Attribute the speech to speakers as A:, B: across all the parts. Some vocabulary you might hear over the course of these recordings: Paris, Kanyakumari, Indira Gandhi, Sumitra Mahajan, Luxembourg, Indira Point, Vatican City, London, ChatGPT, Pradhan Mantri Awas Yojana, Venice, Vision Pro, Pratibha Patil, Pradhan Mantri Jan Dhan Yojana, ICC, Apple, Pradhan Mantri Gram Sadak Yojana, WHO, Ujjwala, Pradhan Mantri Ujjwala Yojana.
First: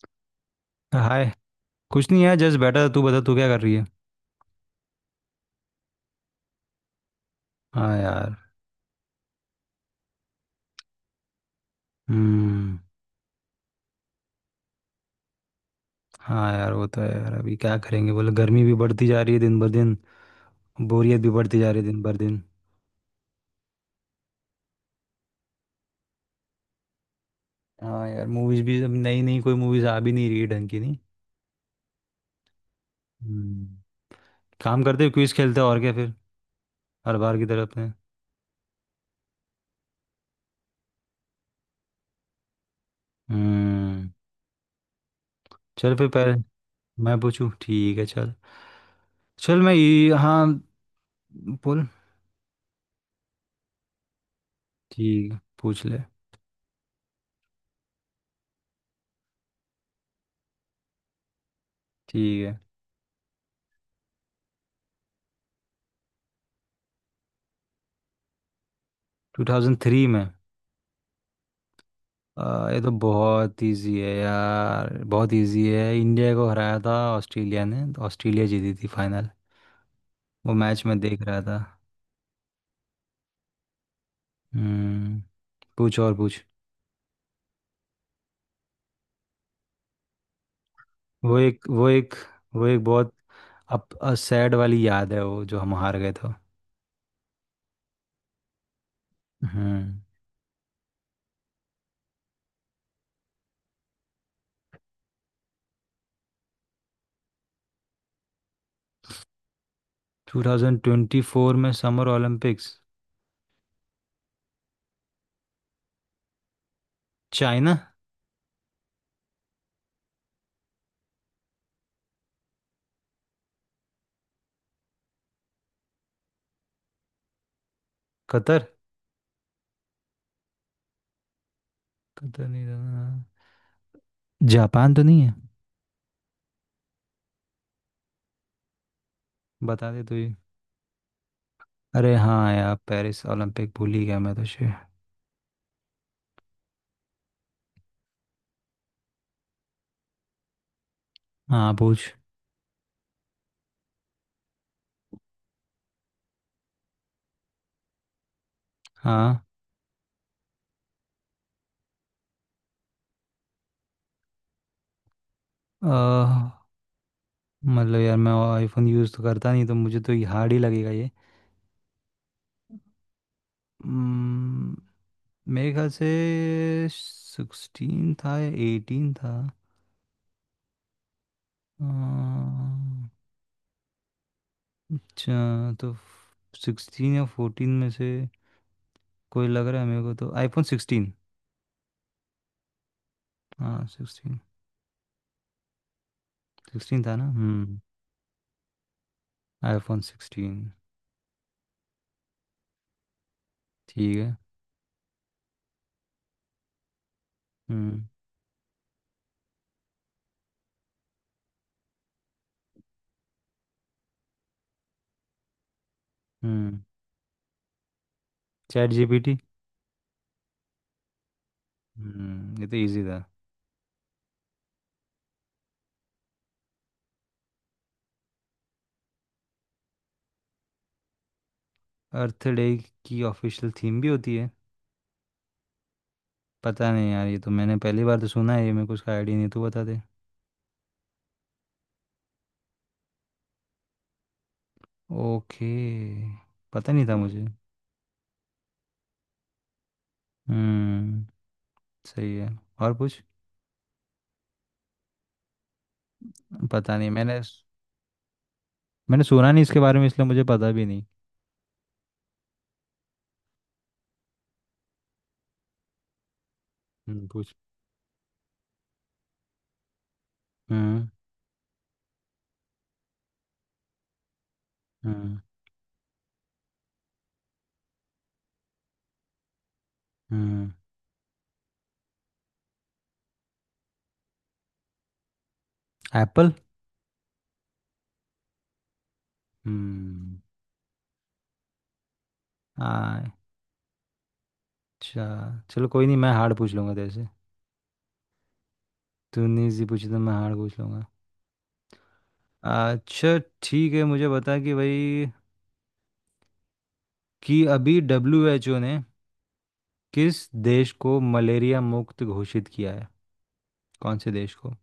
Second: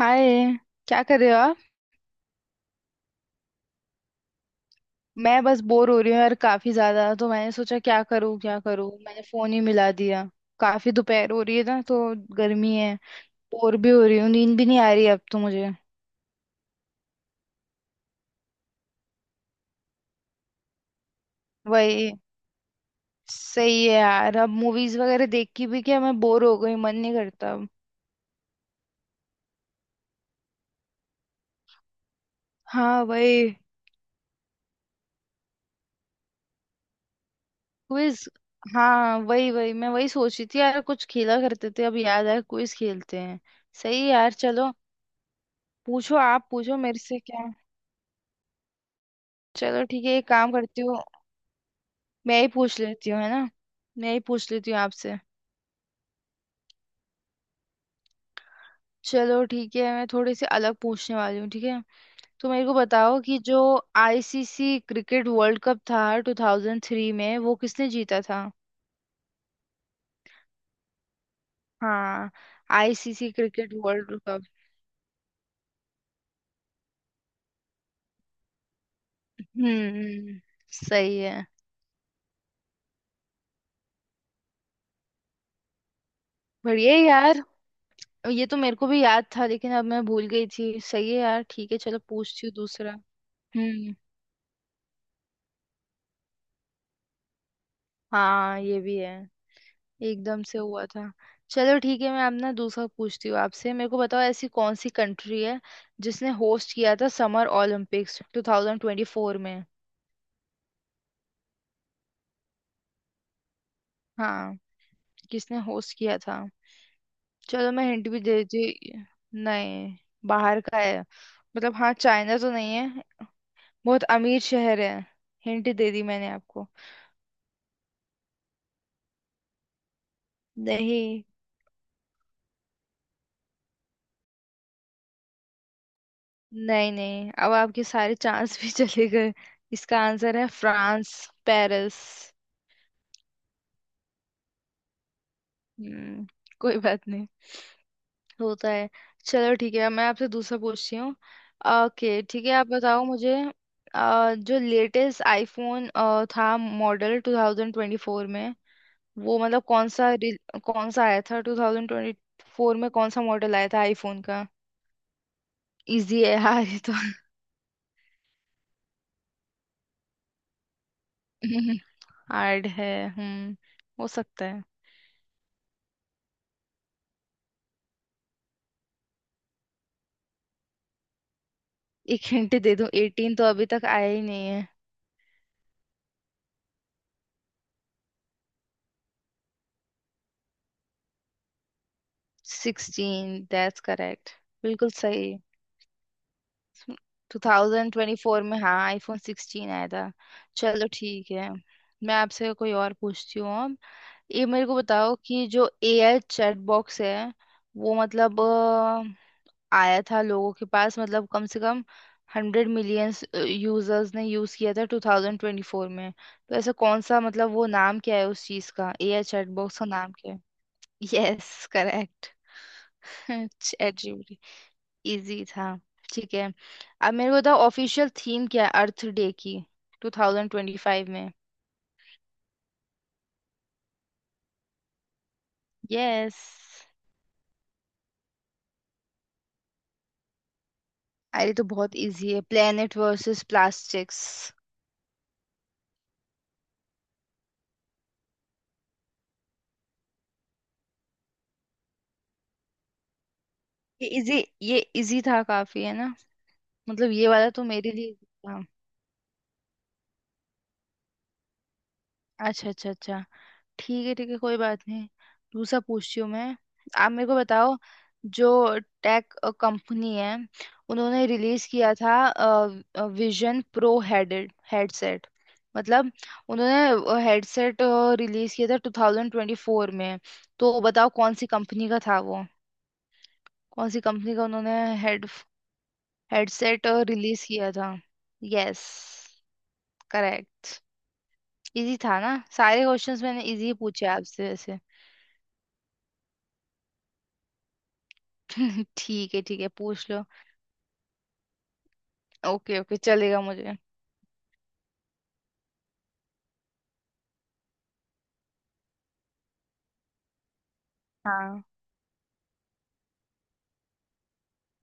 A: हाय। क्या कर
B: हाय।
A: रहे हो आप?
B: कुछ नहीं यार, जस्ट बैठा था। तू बता, तू क्या कर रही है?
A: मैं बस बोर हो रही हूँ यार काफी ज्यादा, तो मैंने सोचा
B: हाँ
A: क्या
B: यार।
A: करूँ क्या करूँ, मैंने फोन ही मिला दिया। काफी दोपहर हो रही है ना, तो गर्मी
B: हम्म।
A: है। बोर भी हो रही हूँ, नींद भी नहीं आ रही अब तो मुझे।
B: हाँ यार, वो तो है यार। अभी क्या करेंगे बोले, गर्मी भी बढ़ती जा रही है दिन भर दिन, बोरियत भी बढ़ती जा रही है दिन
A: वही।
B: भर दिन।
A: सही है यार, अब मूवीज वगैरह देख के भी क्या, मैं बोर हो गई, मन नहीं करता अब।
B: हाँ यार, मूवीज भी अब नई नई कोई मूवीज आ भी नहीं रही है ढंग की, नहीं।
A: हाँ वही।
B: हम्म। काम करते, क्विज खेलते हैं, और क्या फिर हर बार की तरह अपने।
A: क्विज। हाँ वही वही, मैं वही सोच रही थी यार, कुछ खेला करते थे, अब याद आया, क्विज खेलते हैं। सही है
B: हम्म।
A: यार, चलो।
B: चल फिर
A: पूछो
B: पहले
A: आप, पूछो मेरे से
B: मैं पूछूं,
A: क्या।
B: ठीक है चल। चल मैं,
A: चलो ठीक
B: ये
A: है, एक
B: हाँ,
A: काम करती हूँ।
B: बोल।
A: मैं ही पूछ लेती हूँ है ना। मैं ही पूछ लेती हूँ आपसे।
B: ठीक है, पूछ ले।
A: चलो ठीक है, मैं थोड़ी सी अलग पूछने वाली हूँ, ठीक है।
B: ठीक
A: तो
B: है।
A: मेरे को बताओ कि जो आईसीसी क्रिकेट वर्ल्ड कप था 2003 में, वो किसने जीता था?
B: 2003 में?
A: हाँ,
B: ये तो
A: आईसीसी
B: बहुत
A: क्रिकेट
B: इजी है
A: वर्ल्ड कप।
B: यार। बहुत इजी है, इंडिया को हराया था ऑस्ट्रेलिया ने, तो ऑस्ट्रेलिया जीती थी फाइनल।
A: हम्म।
B: वो मैच मैं
A: सही
B: देख रहा
A: है।
B: था। हम्म। पूछ और पूछ।
A: बढ़िया है यार। ये तो मेरे को भी याद था लेकिन अब मैं भूल गई थी, सही है
B: वो
A: यार,
B: एक
A: ठीक है
B: वो
A: चलो
B: एक
A: पूछती हूँ
B: वो एक
A: दूसरा।
B: बहुत
A: हम्म।
B: अप सैड वाली याद है, वो जो हम हार गए थे।
A: हाँ ये भी है।
B: हम्म।
A: एकदम से हुआ था। चलो ठीक है, मैं अब ना दूसरा पूछती हूँ आपसे। मेरे को बताओ ऐसी कौन सी कंट्री है जिसने होस्ट किया था समर ओलंपिक्स 2024 में?
B: 2024 में समर ओलंपिक्स?
A: हाँ। किसने होस्ट किया था? चलो
B: चाइना।
A: मैं हिंट भी दे देती। नहीं, बाहर का है मतलब, हाँ चाइना तो नहीं है। बहुत अमीर शहर है। हिंट दे दी मैंने आपको।
B: कतर?
A: नहीं।
B: कतर नहीं था? जापान तो नहीं है?
A: नहीं नहीं, अब आपके सारे चांस भी चले गए।
B: बता
A: इसका
B: दे तू ही।
A: आंसर है फ्रांस। पेरिस।
B: अरे हाँ यार, पेरिस ओलंपिक भूल ही गया मैं तुझे।
A: हम्म। कोई बात नहीं। होता है। चलो ठीक है, मैं आपसे दूसरा पूछती हूँ।
B: हाँ पूछ।
A: ओके, ठीक है, आप बताओ मुझे। जो लेटेस्ट आईफोन था मॉडल 2024 में, वो
B: हाँ।
A: मतलब कौन सा कौन सा आया था 2024 में, कौन सा मॉडल आया था आईफोन का? इजी है
B: अह,
A: यार ये तो।
B: मतलब यार, मैं आईफोन यूज़ तो करता नहीं, तो मुझे तो ये हार्ड ही लगेगा ये।
A: हार्ड है। हम्म। हो सकता है।
B: हम्म, मेरे ख्याल से सिक्सटीन था या एटीन था।
A: एक हिंट
B: अह,
A: दे दूं, 18 तो अभी तक आया ही नहीं है।
B: अच्छा तो सिक्सटीन या फोर्टीन में से कोई लग रहा है मेरे को, तो आईफोन सिक्सटीन।
A: 16, दैट्स
B: हाँ
A: करेक्ट।
B: सिक्सटीन।
A: बिल्कुल सही।
B: सिक्सटीन था ना। हम्म।
A: 2024 में हाँ आईफोन 16 आया
B: आईफोन
A: था।
B: सिक्सटीन।
A: चलो ठीक है, मैं आपसे कोई और पूछती हूँ अब।
B: ठीक है।
A: ये मेरे को बताओ कि जो एआई चैट बॉक्स है वो,
B: हम्म।
A: मतलब आया था लोगों के पास, मतलब कम से कम 100 मिलियंस यूजर्स ने यूज किया था 2024 में, तो ऐसा
B: हम्म।
A: कौन सा, मतलब वो नाम क्या है उस चीज
B: चैट
A: का, एआई
B: जीपीटी।
A: चैट बॉक्स का नाम क्या है? Yes correct.
B: हम्म, ये तो इजी था।
A: चैट इजी था। ठीक है। अब मेरे को बताओ ऑफिशियल थीम क्या है अर्थ डे की 2025 में?
B: अर्थ डे की ऑफिशियल थीम भी होती है?
A: यस।
B: पता नहीं यार, ये तो मैंने पहली बार तो सुना है ये, मेरे को उसका आइडिया नहीं, तू बता दे।
A: अरे तो बहुत इजी है, प्लेनेट वर्सेस प्लास्टिक्स।
B: ओके। पता नहीं था मुझे। हम्म। सही है। और कुछ?
A: ये इजी। ये इजी था काफी है ना।
B: पता नहीं,
A: मतलब ये
B: मैंने
A: वाला तो मेरे लिए easy था।
B: मैंने सुना नहीं इसके बारे में, इसलिए मुझे पता भी नहीं।
A: अच्छा अच्छा अच्छा। ठीक है ठीक है, कोई बात नहीं। दूसरा पूछती हूँ मैं। आप मेरे को
B: पूछ।
A: बताओ, जो टेक कंपनी है,
B: हम्म।
A: उन्होंने रिलीज किया था विजन प्रो हेडेड हेडसेट,
B: हम्म।
A: मतलब उन्होंने हेडसेट रिलीज किया था 2024 में,
B: हम्म।
A: तो बताओ कौन सी कंपनी का था वो? कौन सी कंपनी का उन्होंने हेड
B: एप्पल।
A: हेडसेट रिलीज किया था? यस
B: हम्म।
A: करेक्ट। इजी था ना। सारे
B: आ,
A: क्वेश्चंस मैंने इजी पूछे आपसे वैसे।
B: अच्छा, चलो कोई नहीं, मैं हार्ड पूछ लूँगा तेरे से।
A: ठीक
B: तूने
A: है
B: इजी पूछी,
A: पूछ
B: तो
A: लो।
B: मैं हार्ड पूछ लूँगा।
A: ओके ओके
B: अच्छा
A: चलेगा मुझे।
B: ठीक है, मुझे बता कि भाई, कि अभी डब्ल्यू एच ओ ने किस देश को
A: हाँ।
B: मलेरिया मुक्त घोषित किया है? कौन से देश को?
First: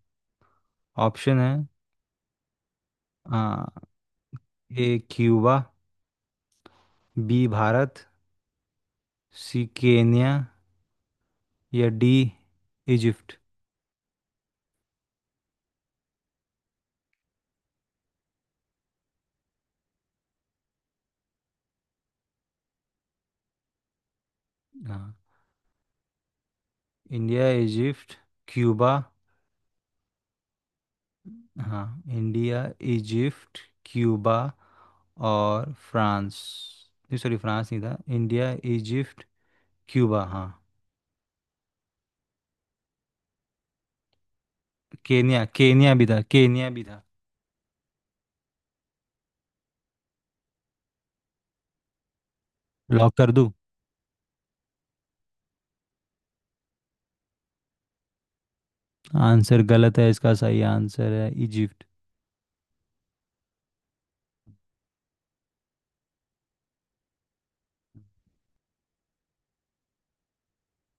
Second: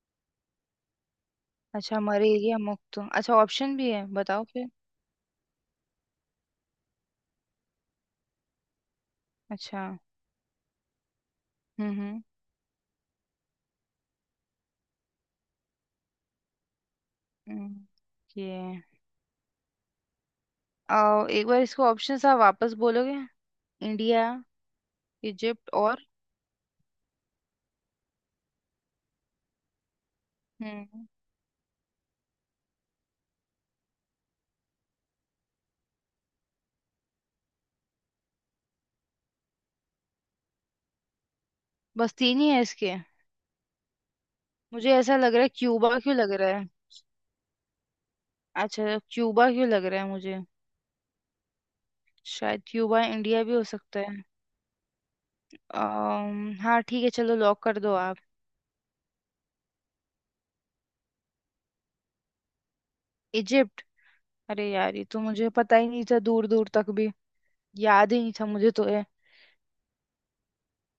B: ऑप्शन है।
A: अच्छा मलेरिया मुक्त, अच्छा
B: आ,
A: ऑप्शन भी है बताओ फिर।
B: A Cuba, B Bharat, C
A: अच्छा।
B: केन्या, या डी
A: हम्म।
B: इजिप्ट।
A: हम्म, ये। आओ एक बार इसको ऑप्शन आप वापस बोलोगे। इंडिया,
B: हाँ,
A: इजिप्ट और।
B: India, Egypt, Cuba.
A: हम्म।
B: हाँ, इंडिया, इजिप्ट, क्यूबा, और फ्रांस, नहीं सॉरी फ्रांस नहीं था। इंडिया, इजिप्ट, क्यूबा, हाँ।
A: बस तीन ही है इसके। मुझे ऐसा लग
B: केन्या,
A: रहा है
B: केन्या
A: क्यूबा,
B: भी
A: क्यों
B: था,
A: लग रहा है।
B: केन्या भी था।
A: अच्छा क्यूबा क्यों लग रहा है मुझे। शायद क्यूबा,
B: लॉक कर
A: इंडिया
B: दूं?
A: भी हो सकता है। हाँ ठीक है, चलो लॉक कर दो आप।
B: आंसर गलत है इसका, सही आंसर है इजिप्ट।
A: इजिप्ट। अरे यार ये तो मुझे पता ही नहीं था दूर दूर तक भी। याद ही नहीं था मुझे तो ये।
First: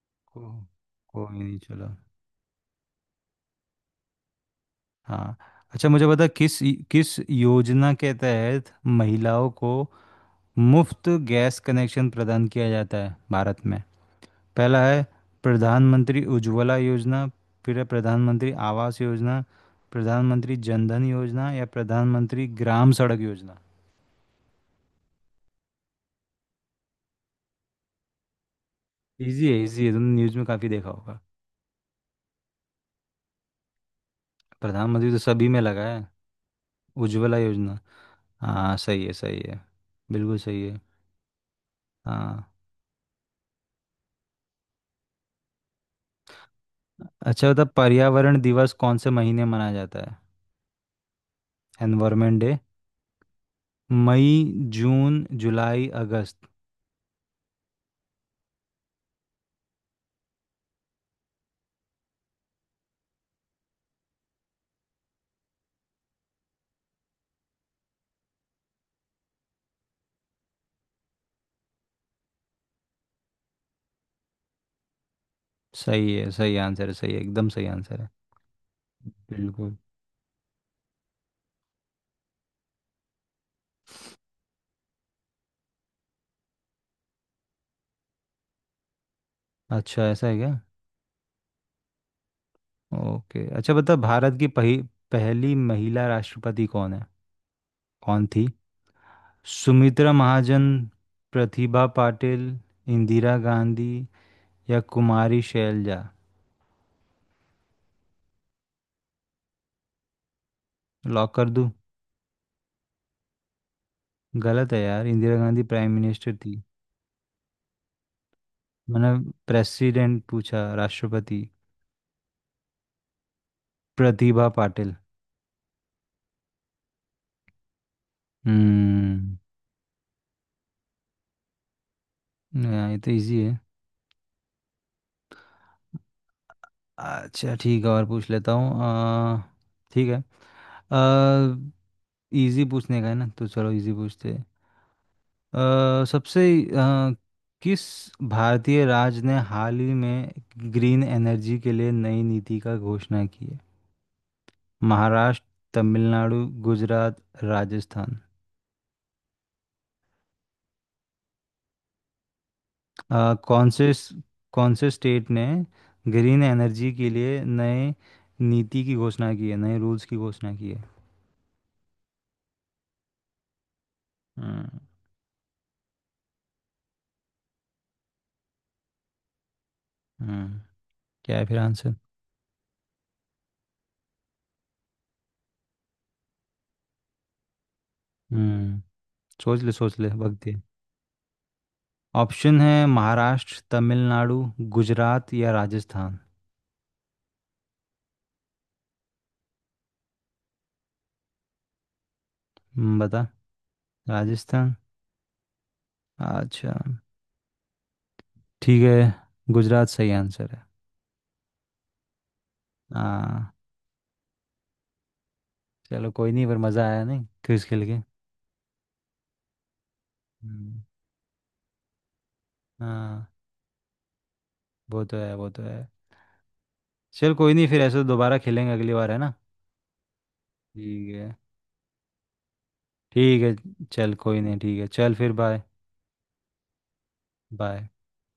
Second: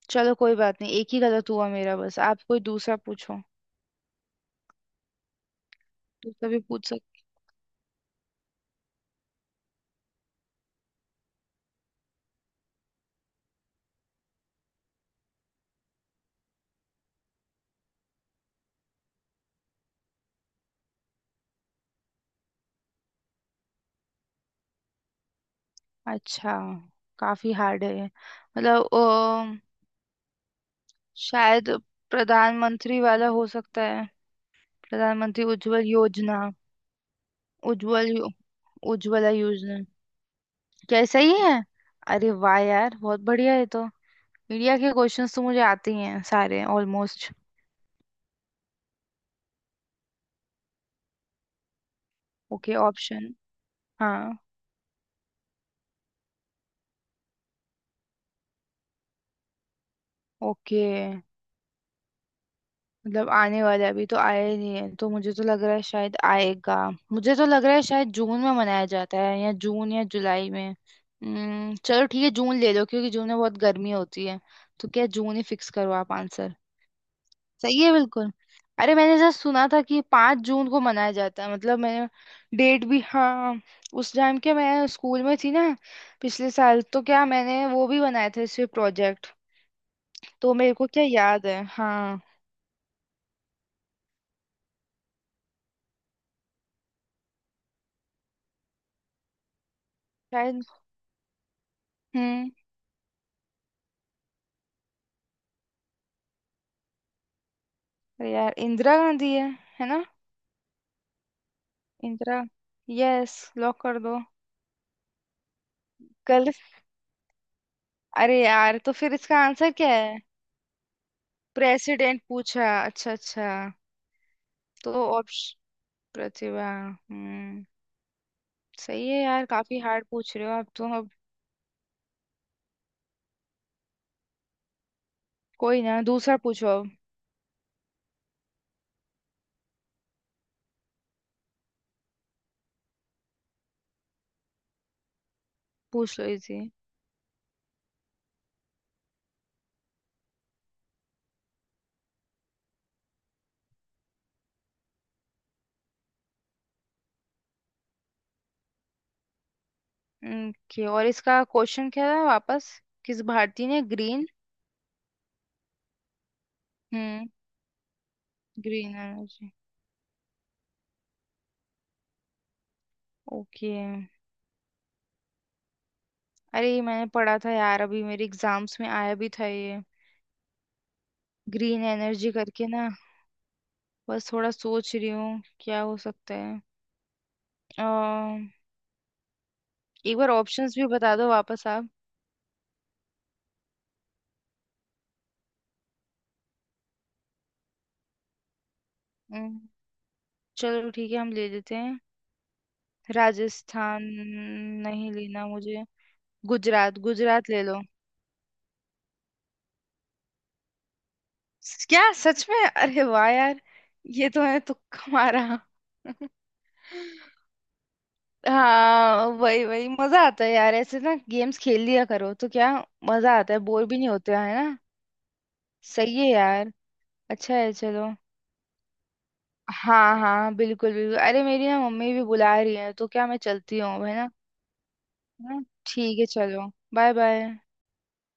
A: चलो
B: को,
A: कोई बात नहीं, एक ही
B: कोई
A: गलत
B: नहीं,
A: हुआ
B: चलो।
A: मेरा बस, आप कोई दूसरा पूछो।
B: हाँ, अच्छा मुझे बता,
A: दूसरा
B: किस
A: भी पूछ
B: किस
A: सक।
B: योजना के तहत महिलाओं को मुफ्त गैस कनेक्शन प्रदान किया जाता है भारत में? पहला है प्रधानमंत्री उज्ज्वला योजना, फिर है प्रधानमंत्री आवास योजना, प्रधानमंत्री जनधन योजना, या प्रधानमंत्री ग्राम सड़क योजना।
A: अच्छा। काफी हार्ड है ये। मतलब
B: इजी है, इजी है, तुमने न्यूज़ में काफ़ी देखा होगा।
A: शायद प्रधानमंत्री वाला हो सकता है।
B: प्रधानमंत्री तो
A: प्रधानमंत्री
B: सभी में लगा
A: उज्जवल
B: है।
A: योजना।
B: उज्ज्वला योजना।
A: उज्जवल यो,
B: हाँ सही है,
A: उज्ज्वला
B: सही है,
A: योजना।
B: बिल्कुल सही है।
A: क्या सही है? अरे
B: हाँ।
A: वाह यार बहुत बढ़िया है, तो इंडिया के क्वेश्चंस तो मुझे आते ही हैं सारे ऑलमोस्ट।
B: अच्छा बता, पर्यावरण दिवस कौन से महीने मनाया जाता है, एनवायरमेंट डे?
A: Okay option.
B: मई,
A: हाँ।
B: जून, जुलाई, अगस्त।
A: ओके। मतलब आने वाला है, अभी तो आया नहीं है, तो मुझे तो लग रहा है शायद आएगा। मुझे तो लग रहा है शायद जून में मनाया जाता है, या जून या जुलाई में। चलो ठीक है जून ले लो, क्योंकि जून में बहुत गर्मी होती है, तो क्या जून ही फिक्स करो आप
B: सही है,
A: आंसर।
B: सही आंसर है, सही है, एकदम सही
A: सही है
B: आंसर है।
A: बिल्कुल। अरे मैंने जस्ट सुना
B: बिल्कुल।
A: था कि 5 जून को मनाया जाता है, मतलब मैंने डेट भी हाँ। उस टाइम के मैं स्कूल में थी ना, पिछले साल, तो क्या मैंने वो भी बनाया था इस पे प्रोजेक्ट।
B: अच्छा, ऐसा है क्या?
A: तो मेरे को क्या याद है हाँ।
B: ओके। अच्छा बता, भारत की पहली महिला राष्ट्रपति कौन है, कौन थी? सुमित्रा
A: शायद।
B: महाजन, प्रतिभा पाटिल,
A: हम्म।
B: इंदिरा गांधी, या कुमारी शैलजा।
A: अरे यार इंदिरा गांधी है ना।
B: लॉक कर दूं?
A: इंदिरा। यस। लॉक कर दो।
B: गलत है यार, इंदिरा गांधी प्राइम मिनिस्टर
A: गलत।
B: थी।
A: अरे यार तो
B: मैंने
A: फिर इसका आंसर क्या है?
B: प्रेसिडेंट पूछा, राष्ट्रपति।
A: प्रेसिडेंट पूछा, अच्छा अच्छा।
B: प्रतिभा
A: तो
B: पाटिल।
A: ऑप्शन। प्रतिभा हम्म। सही है
B: हम्म।
A: यार, काफी हार्ड पूछ रहे हो आप तो अब।
B: ये तो इजी है।
A: कोई ना, दूसरा पूछो अब।
B: अच्छा ठीक है, और पूछ लेता हूँ। ठीक है, इजी पूछने का है ना, तो चलो इजी पूछते हैं। आ,
A: पूछ लो
B: सबसे
A: इजी।
B: आ, किस भारतीय राज्य ने हाल ही में ग्रीन एनर्जी के लिए नई नीति का घोषणा की है? महाराष्ट्र, तमिलनाडु, गुजरात, राजस्थान।
A: ओके और इसका क्वेश्चन क्या था वापस? किस भारतीय
B: कौन
A: ने
B: से,
A: ग्रीन।
B: कौन से स्टेट ने ग्रीन एनर्जी के
A: हम्म।
B: लिए नए नीति की
A: ग्रीन
B: घोषणा की
A: एनर्जी।
B: है, नए रूल्स की घोषणा की है?
A: ओके।
B: हम्म।
A: अरे ये मैंने पढ़ा था यार, अभी मेरे एग्जाम्स में आया भी था ये।
B: हम्म, क्या है फिर
A: ग्रीन
B: आंसर?
A: एनर्जी करके ना। बस थोड़ा सोच रही हूँ क्या हो सकता है। अ,
B: हम्म, सोच ले सोच ले,
A: एक बार
B: वक्त दे।
A: ऑप्शंस भी बता दो वापस आप।
B: ऑप्शन है महाराष्ट्र, तमिलनाडु, गुजरात, या राजस्थान।
A: अम्म, चलो ठीक है हम ले लेते हैं।
B: बता।
A: राजस्थान।
B: राजस्थान?
A: नहीं लेना मुझे।
B: अच्छा,
A: गुजरात, गुजरात ले लो।
B: ठीक है, गुजरात सही आंसर है।
A: क्या सच में? अरे वाह
B: हाँ।
A: यार। ये तो है तुक्का मारा।
B: चलो कोई नहीं, पर मज़ा आया नहीं क्विज खेल के?
A: हाँ वही वही मजा आता है यार
B: हम्म,
A: ऐसे ना, गेम्स खेल लिया करो तो क्या।
B: हाँ,
A: मजा आता है, बोर भी नहीं होते है ना।
B: वो तो है, वो तो है।
A: सही है यार।
B: चल कोई
A: अच्छा
B: नहीं,
A: है
B: फिर ऐसे तो
A: चलो।
B: दोबारा खेलेंगे अगली बार, है ना?
A: हाँ हाँ बिल्कुल
B: ठीक
A: बिल्कुल,
B: है,
A: अरे मेरी ना मम्मी भी बुला रही है, तो क्या मैं
B: ठीक है।
A: चलती हूँ
B: चल
A: है ना।
B: कोई नहीं, ठीक है, चल फिर बाय।
A: हाँ, ठीक है चलो। Bye bye.
B: बाय।